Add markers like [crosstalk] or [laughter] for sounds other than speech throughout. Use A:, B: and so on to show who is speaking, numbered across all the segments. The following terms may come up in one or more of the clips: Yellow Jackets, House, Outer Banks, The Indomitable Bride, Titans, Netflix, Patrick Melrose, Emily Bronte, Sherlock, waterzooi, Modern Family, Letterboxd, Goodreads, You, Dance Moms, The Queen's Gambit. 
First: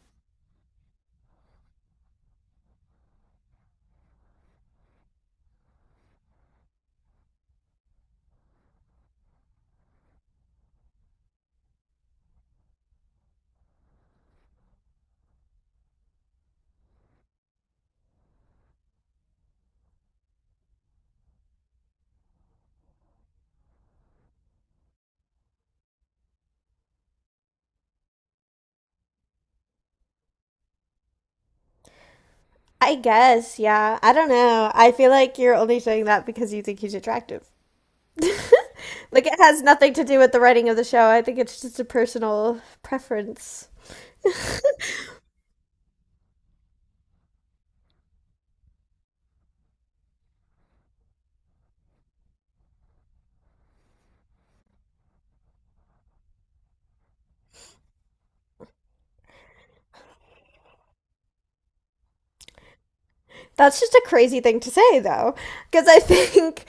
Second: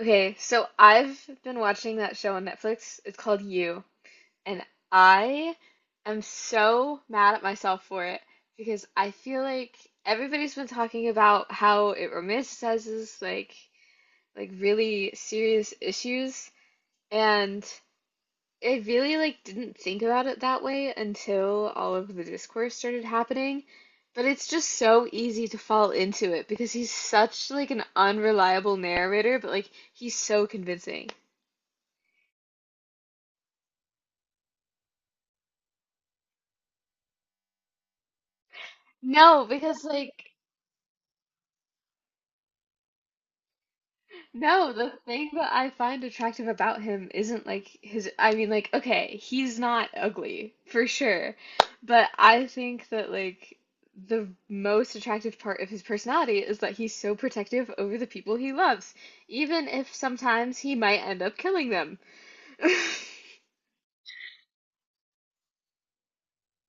A: Okay, so I've been watching that show on Netflix. It's called You, and I am so mad at myself for it because I feel like everybody's been talking about how it romanticizes like really serious issues, and I really like didn't think about it that way until all of the discourse started happening. But it's just so easy to fall into it because he's such like an unreliable narrator, but like he's so convincing.
B: I guess, yeah. I don't know. I feel like you're only saying that because you think he's attractive. Like it
A: No,
B: has
A: because
B: nothing to do
A: like
B: with the writing of the show. I think it's just a personal preference.
A: no, the thing that I find attractive about him isn't like his I mean like okay, he's not ugly for sure, but I think that like the most attractive part of his personality is that he's so protective over the people he loves, even if sometimes he might end up killing them. [laughs]
B: That's just a crazy thing to say though, because I [laughs] think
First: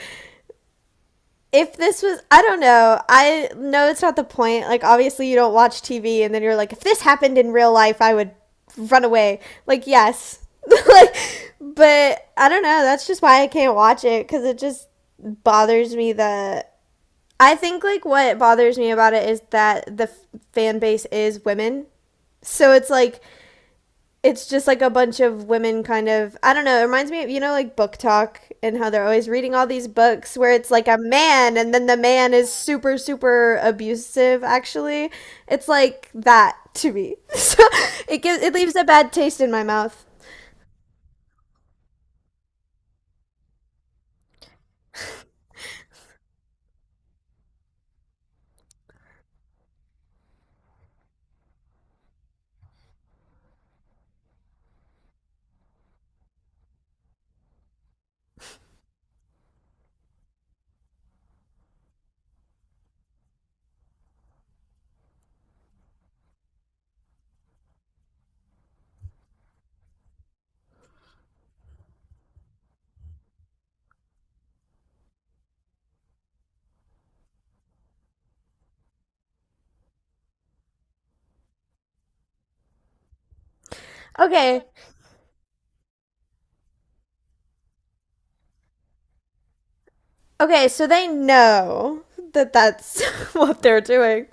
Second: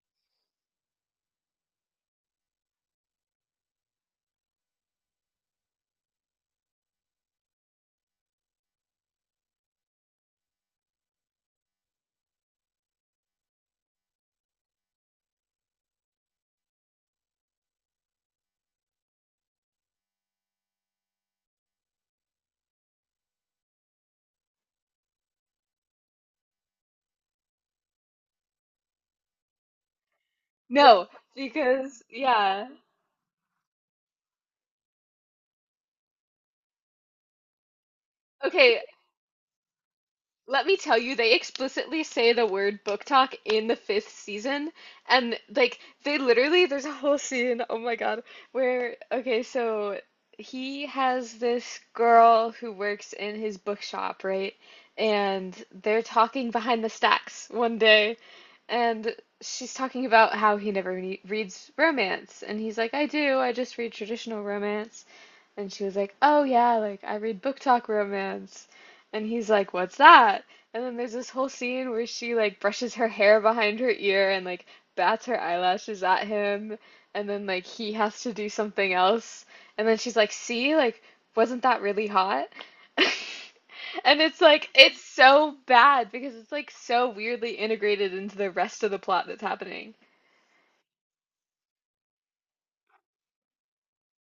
B: if this was I don't know. I know it's not the point. Like obviously you don't watch TV and then you're like if this happened in real life, I would run away. Like yes. [laughs] Like but I don't know. That's just why I can't watch it cuz it just bothers me that I think like what bothers me about it is that the fan base is women. So it's like it's just like a bunch of women kind of I don't know, it reminds me of like book talk and how they're always reading all these books where it's like a
A: No,
B: man and then the
A: because
B: man is
A: yeah.
B: super abusive actually. It's like that to me. [laughs] So it gives it leaves
A: Okay,
B: a bad taste in my mouth.
A: let me tell you, they explicitly say the word book talk in the fifth season, and like they literally, there's a whole scene, oh my God, where okay, so he has this girl who works in his bookshop, right? And they're talking behind the stacks one day, and she's talking about how he never re reads romance, and he's like, I do, I just read traditional romance. And she was like, oh yeah, like I read book talk romance. And he's like, "What's that?" And then there's this whole scene where she like brushes her hair behind her ear and like bats her eyelashes at him. And then like he has to do something else. And then she's like, "See, like wasn't that really hot?" [laughs] And it's
B: Okay.
A: like it's so bad because it's like so weirdly integrated into the rest of the plot that's happening.
B: Okay, so they know that that's [laughs] what they're doing.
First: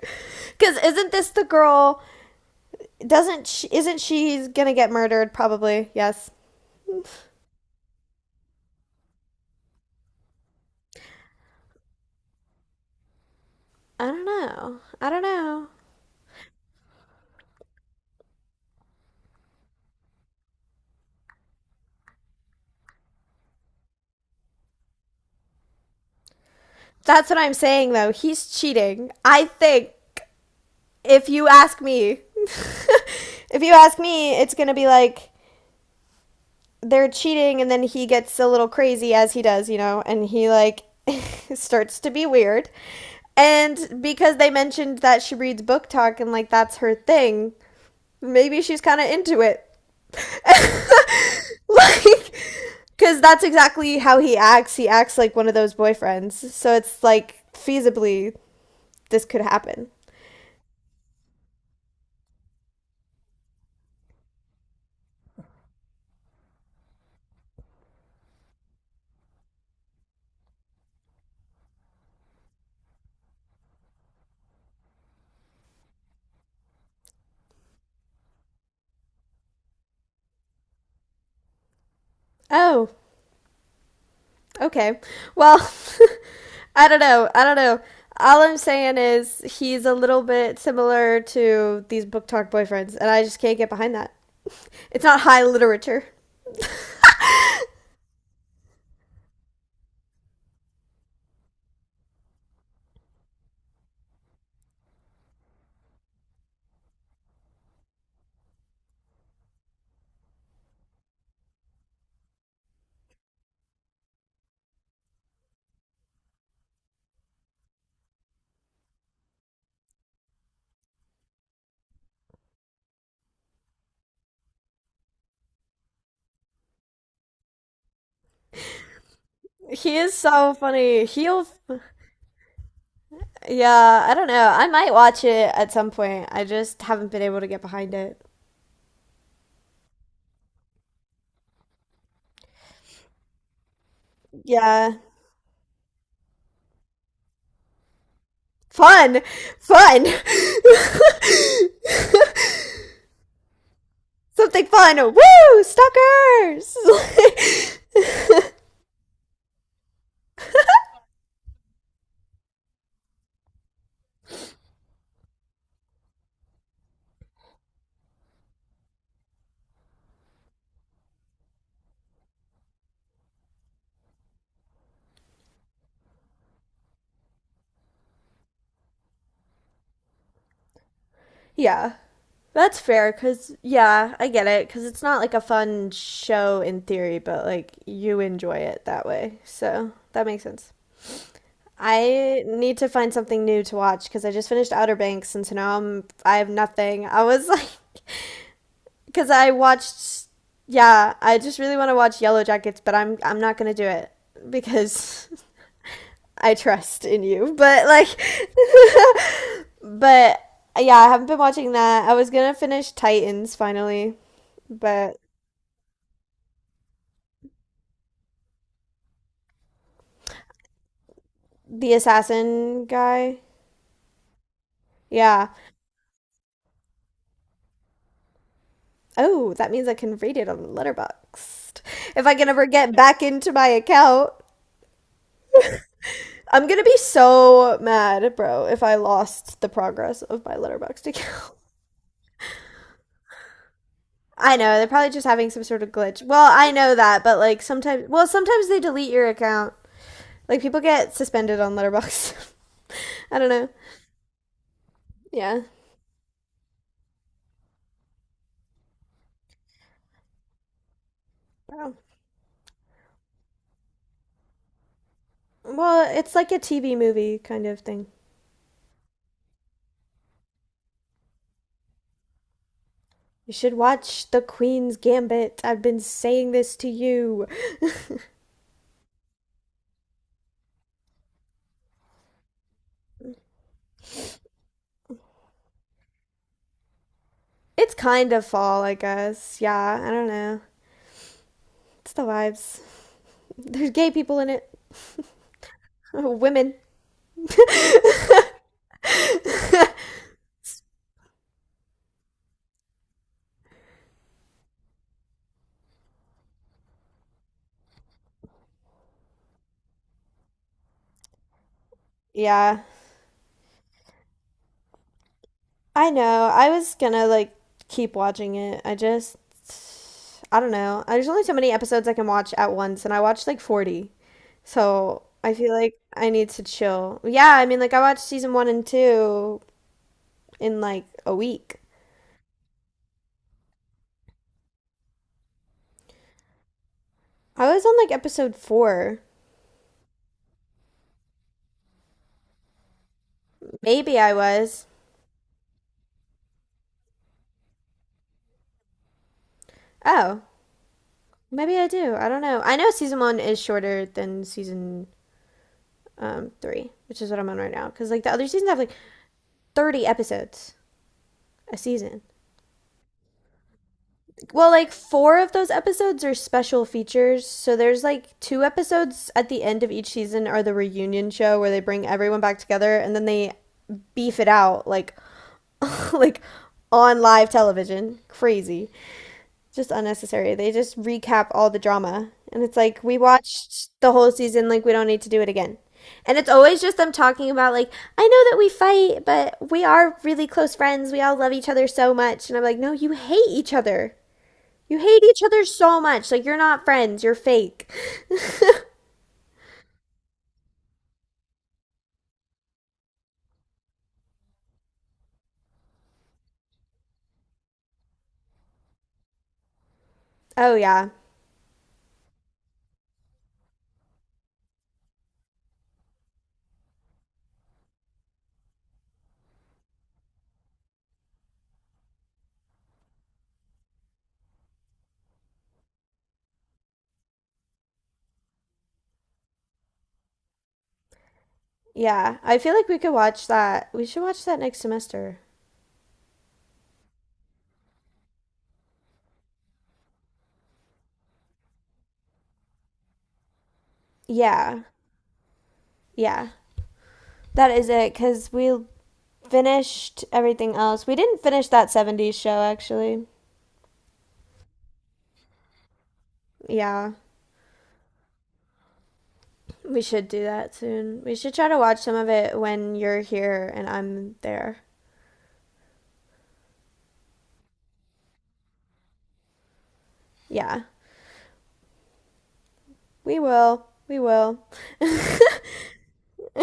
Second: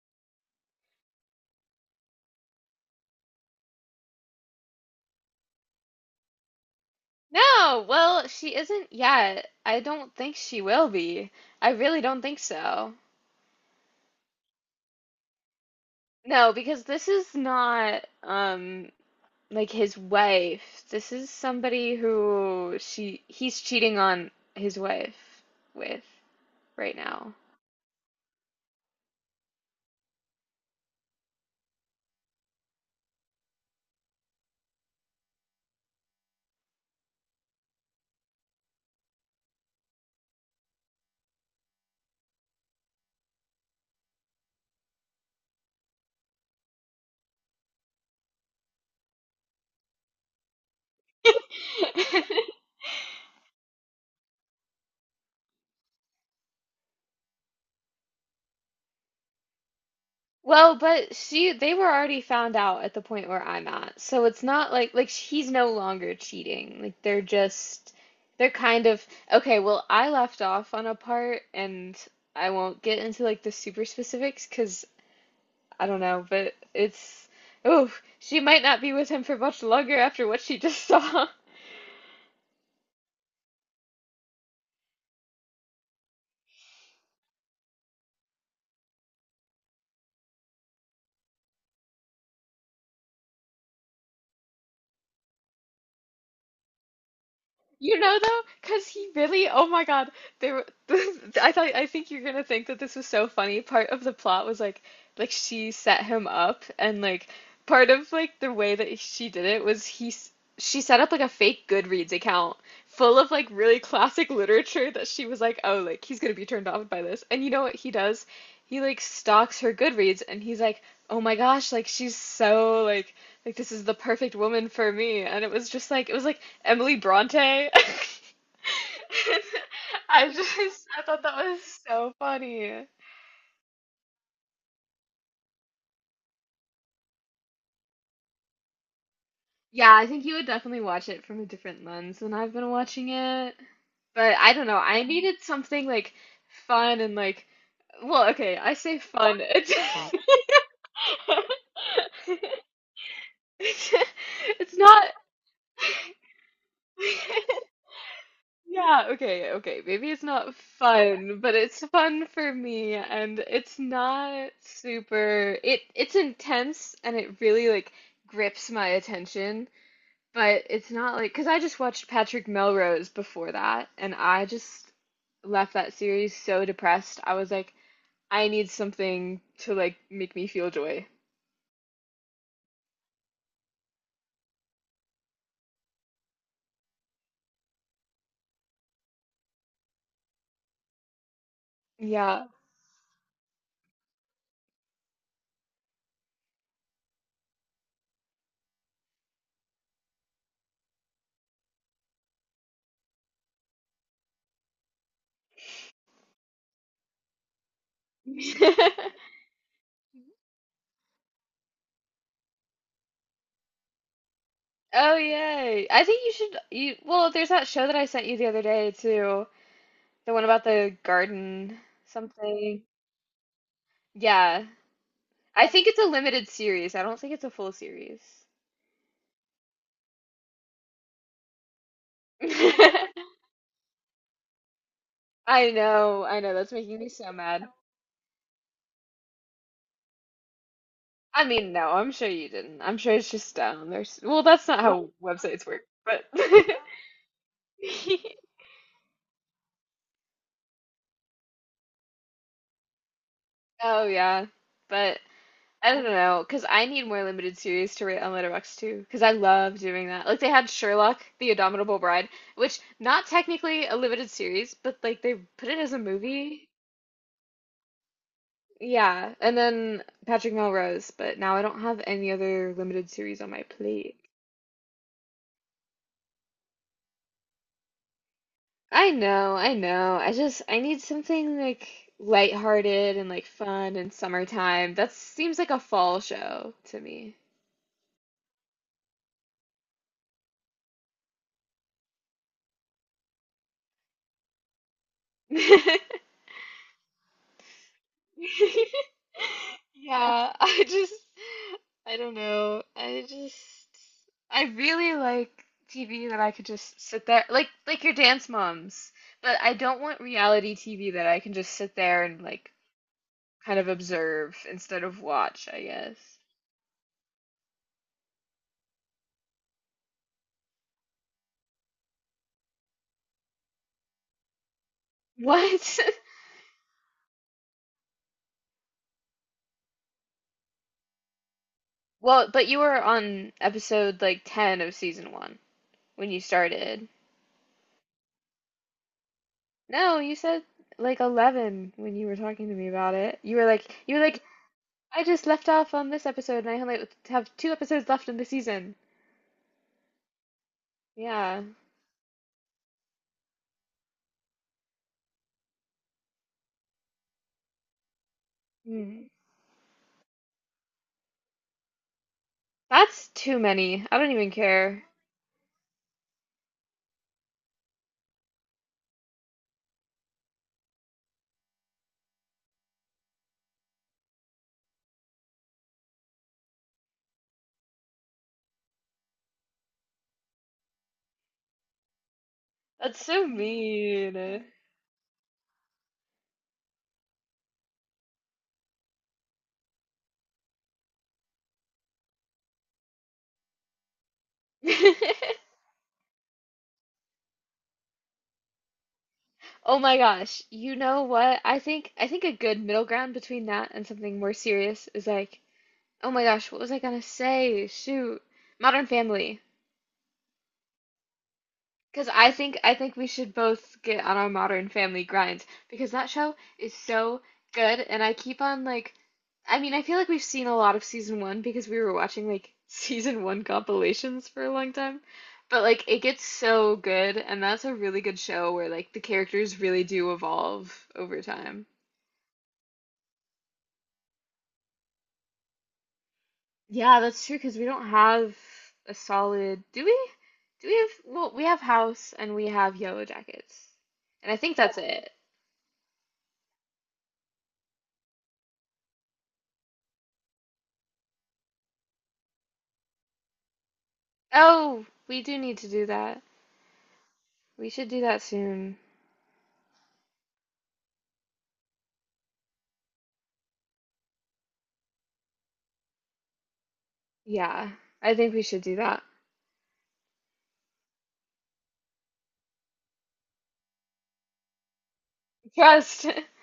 B: Cuz isn't this the girl doesn't she, isn't she gonna get murdered? Probably. Yes.
A: No, well, she isn't yet. I don't think she will be. I really don't think so.
B: I don't know. I don't know.
A: No, because this is not like his wife. This is somebody who she he's cheating on his wife with right
B: That's
A: now.
B: what I'm saying though. He's cheating. I think if you ask me, [laughs] if you ask me, it's gonna be like they're cheating, and then he gets a little crazy as he does, you know, and he like [laughs] starts to be weird. And because they mentioned that she reads book talk and like that's her thing, maybe she's kind of into it. [laughs] like
A: [laughs]
B: because that's exactly how he acts like one of those boyfriends, so it's like feasibly this could happen.
A: Well, but she they were already found out at the point where I'm at. So it's not like like he's no longer cheating. Like they're just they're kind of okay, well, I left off on a part and I won't get into like the super specifics because I don't know, but it's oh, she might not be with him for much longer after what she just saw.
B: Oh, okay. Well, [laughs] I don't know. All I'm saying is he's a little bit similar to these book talk boyfriends, and I just can't get behind that. It's not high literature.
A: You know though, because he really, oh my God, they were. [laughs] I thought, I think you're gonna think that this was so funny. Part of the plot was like she set him up, and like part of like the way that she did it was he, she set up like a fake Goodreads account, full of like really classic literature that she was like, oh, like he's gonna be turned off by this. And you know what he does? He like stalks her Goodreads and he's like, oh my gosh, like she's so like this is the perfect woman for me. And it was just like it was like Emily Bronte. [laughs]
B: He is
A: I
B: so
A: just I
B: funny.
A: thought that
B: He'll
A: was so funny.
B: yeah I don't know, I might watch it at some point. I just haven't been able to get behind it.
A: Yeah, I think you would definitely watch it from a different lens than I've been watching it. But I don't know,
B: Yeah.
A: I needed something like fun and like, well, okay, I say
B: Fun!
A: fun. It's
B: Fun! [laughs]
A: [laughs]
B: Something
A: it's
B: fun!
A: not
B: Woo! Stalkers!
A: [laughs] yeah, okay, okay. Maybe it's not fun, but it's fun for me and it's not super it's intense and it really like grips my attention. But it's not like, because I just watched Patrick Melrose before that, and I just left that series so depressed. I was like, I need something to like make me feel joy.
B: [laughs] Yeah. That's fair, because, yeah, I get it, because it's not like a fun show in theory, but like you enjoy it that way. So that makes sense. I
A: Yeah.
B: need to find something new to watch because I just finished Outer Banks, and so now I have nothing. I was like because I watched. Yeah, I just really want to watch Yellow Jackets, but I'm not gonna do it because [laughs] I trust in you. But like,
A: [laughs]
B: [laughs] but yeah, I haven't been watching that. I was gonna finish Titans finally,
A: Oh,
B: but
A: yay. I think you should, you, well, there's that show that I sent you the other day too, the one about the garden
B: the
A: something.
B: assassin guy.
A: Yeah.
B: Yeah.
A: I think it's a limited series. I don't think it's a full series.
B: Oh, that means I can read it on Letterboxd. If I
A: [laughs]
B: can ever get
A: I
B: back into my account,
A: I know,
B: I'm
A: that's
B: gonna be
A: making me so mad.
B: so mad, bro, if I lost the progress of my Letterboxd
A: I
B: account.
A: mean, no, I'm sure you didn't. I'm sure it's just down. There's well,
B: I
A: that's
B: know
A: not oh,
B: they're probably
A: how
B: just having some
A: websites
B: sort
A: work,
B: of glitch.
A: but
B: Well, I
A: [laughs]
B: know that, but like sometimes, well, sometimes they delete your account. Like people get suspended on Letterbox. [laughs] I don't know.
A: oh yeah, but
B: Yeah.
A: I don't know, cause I need more limited series to rate on Letterboxd too, cause I love doing that. Like they had Sherlock, The
B: Oh.
A: Indomitable Bride, which not technically a limited series, but like they put it as a
B: Well, it's like a
A: movie.
B: TV movie kind of thing.
A: Yeah, and then Patrick Melrose, but now I don't have any other limited series on
B: You
A: my
B: should
A: plate.
B: watch The Queen's Gambit. I've been saying this to you.
A: I know, I know. I need something like lighthearted and like fun and summertime. That seems like a fall show to me.
B: It's kind of fall, I guess. Yeah, I don't know. It's the vibes. There's gay people in it. [laughs]
A: [laughs]
B: Women. [laughs]
A: Yeah, I don't know. I really like TV that I could just sit there like your Dance Moms, but I don't want reality TV that I can just sit there and like
B: Yeah.
A: kind of observe instead of watch, I
B: I
A: guess.
B: know. I was gonna like keep watching it. I just I don't know. There's only so many episodes I can watch at once, and I watched like 40. So I feel like
A: What? [laughs]
B: I need to chill. Yeah, I mean, like I watched season one and two in like a week.
A: Well, but you were on episode like 10 of season 1 when you started.
B: I was on like episode four.
A: No, you said like 11 when you were talking to me about it. You
B: Maybe
A: were
B: I
A: like
B: was.
A: I just left off on this episode and I only have two episodes left in the season.
B: Oh,
A: Yeah.
B: maybe I do. I don't know. I know season one is shorter than season three, which is what I'm on right now. Because like the other seasons have like
A: Hmm.
B: 30 episodes a season.
A: That's too many. I don't even
B: Well, like
A: care.
B: four of those episodes are special features. So there's like two episodes at the end of each season are the reunion show where they bring everyone back together, and then they beef it out like [laughs] like on live television. Crazy. Just unnecessary. They just recap all the drama and it's like we
A: That's so
B: watched the whole
A: mean.
B: season like we don't need to do it again. And it's always just them talking about like I know that we fight, but we are really close friends. We all love each other so much. And I'm like, "No, you hate each other." You hate each other
A: [laughs]
B: so much. Like, you're not friends. You're fake. [laughs]
A: Oh my gosh. You know what? I think a good middle ground between that and something more serious is like oh my gosh, what was I gonna say? Shoot. Modern Family.
B: Oh, yeah.
A: Because I think we should both get on our Modern Family grind because that show is so good and I keep on like I mean, I feel like we've seen a lot of season one because we were watching like [laughs] season one compilations for a long time. But like it gets so good and that's a really good show where like the characters really do evolve over time.
B: Yeah. I feel like we could watch that. We should watch that next semester.
A: Yeah, that's true because we don't have a solid. Do we? Do we have? Well, we have House and we have Yellow Jackets, and I think
B: Yeah.
A: that's it.
B: Yeah. That is it. Because we finished everything else. We didn't finish that '70s show, actually.
A: Oh, we do need to do that.
B: Yeah.
A: We should do that soon.
B: We should do that soon. We should try to watch some of it when you're here and I'm there.
A: Yeah, I think we should do that.
B: Yeah. We will. We will.
A: Trust. [laughs]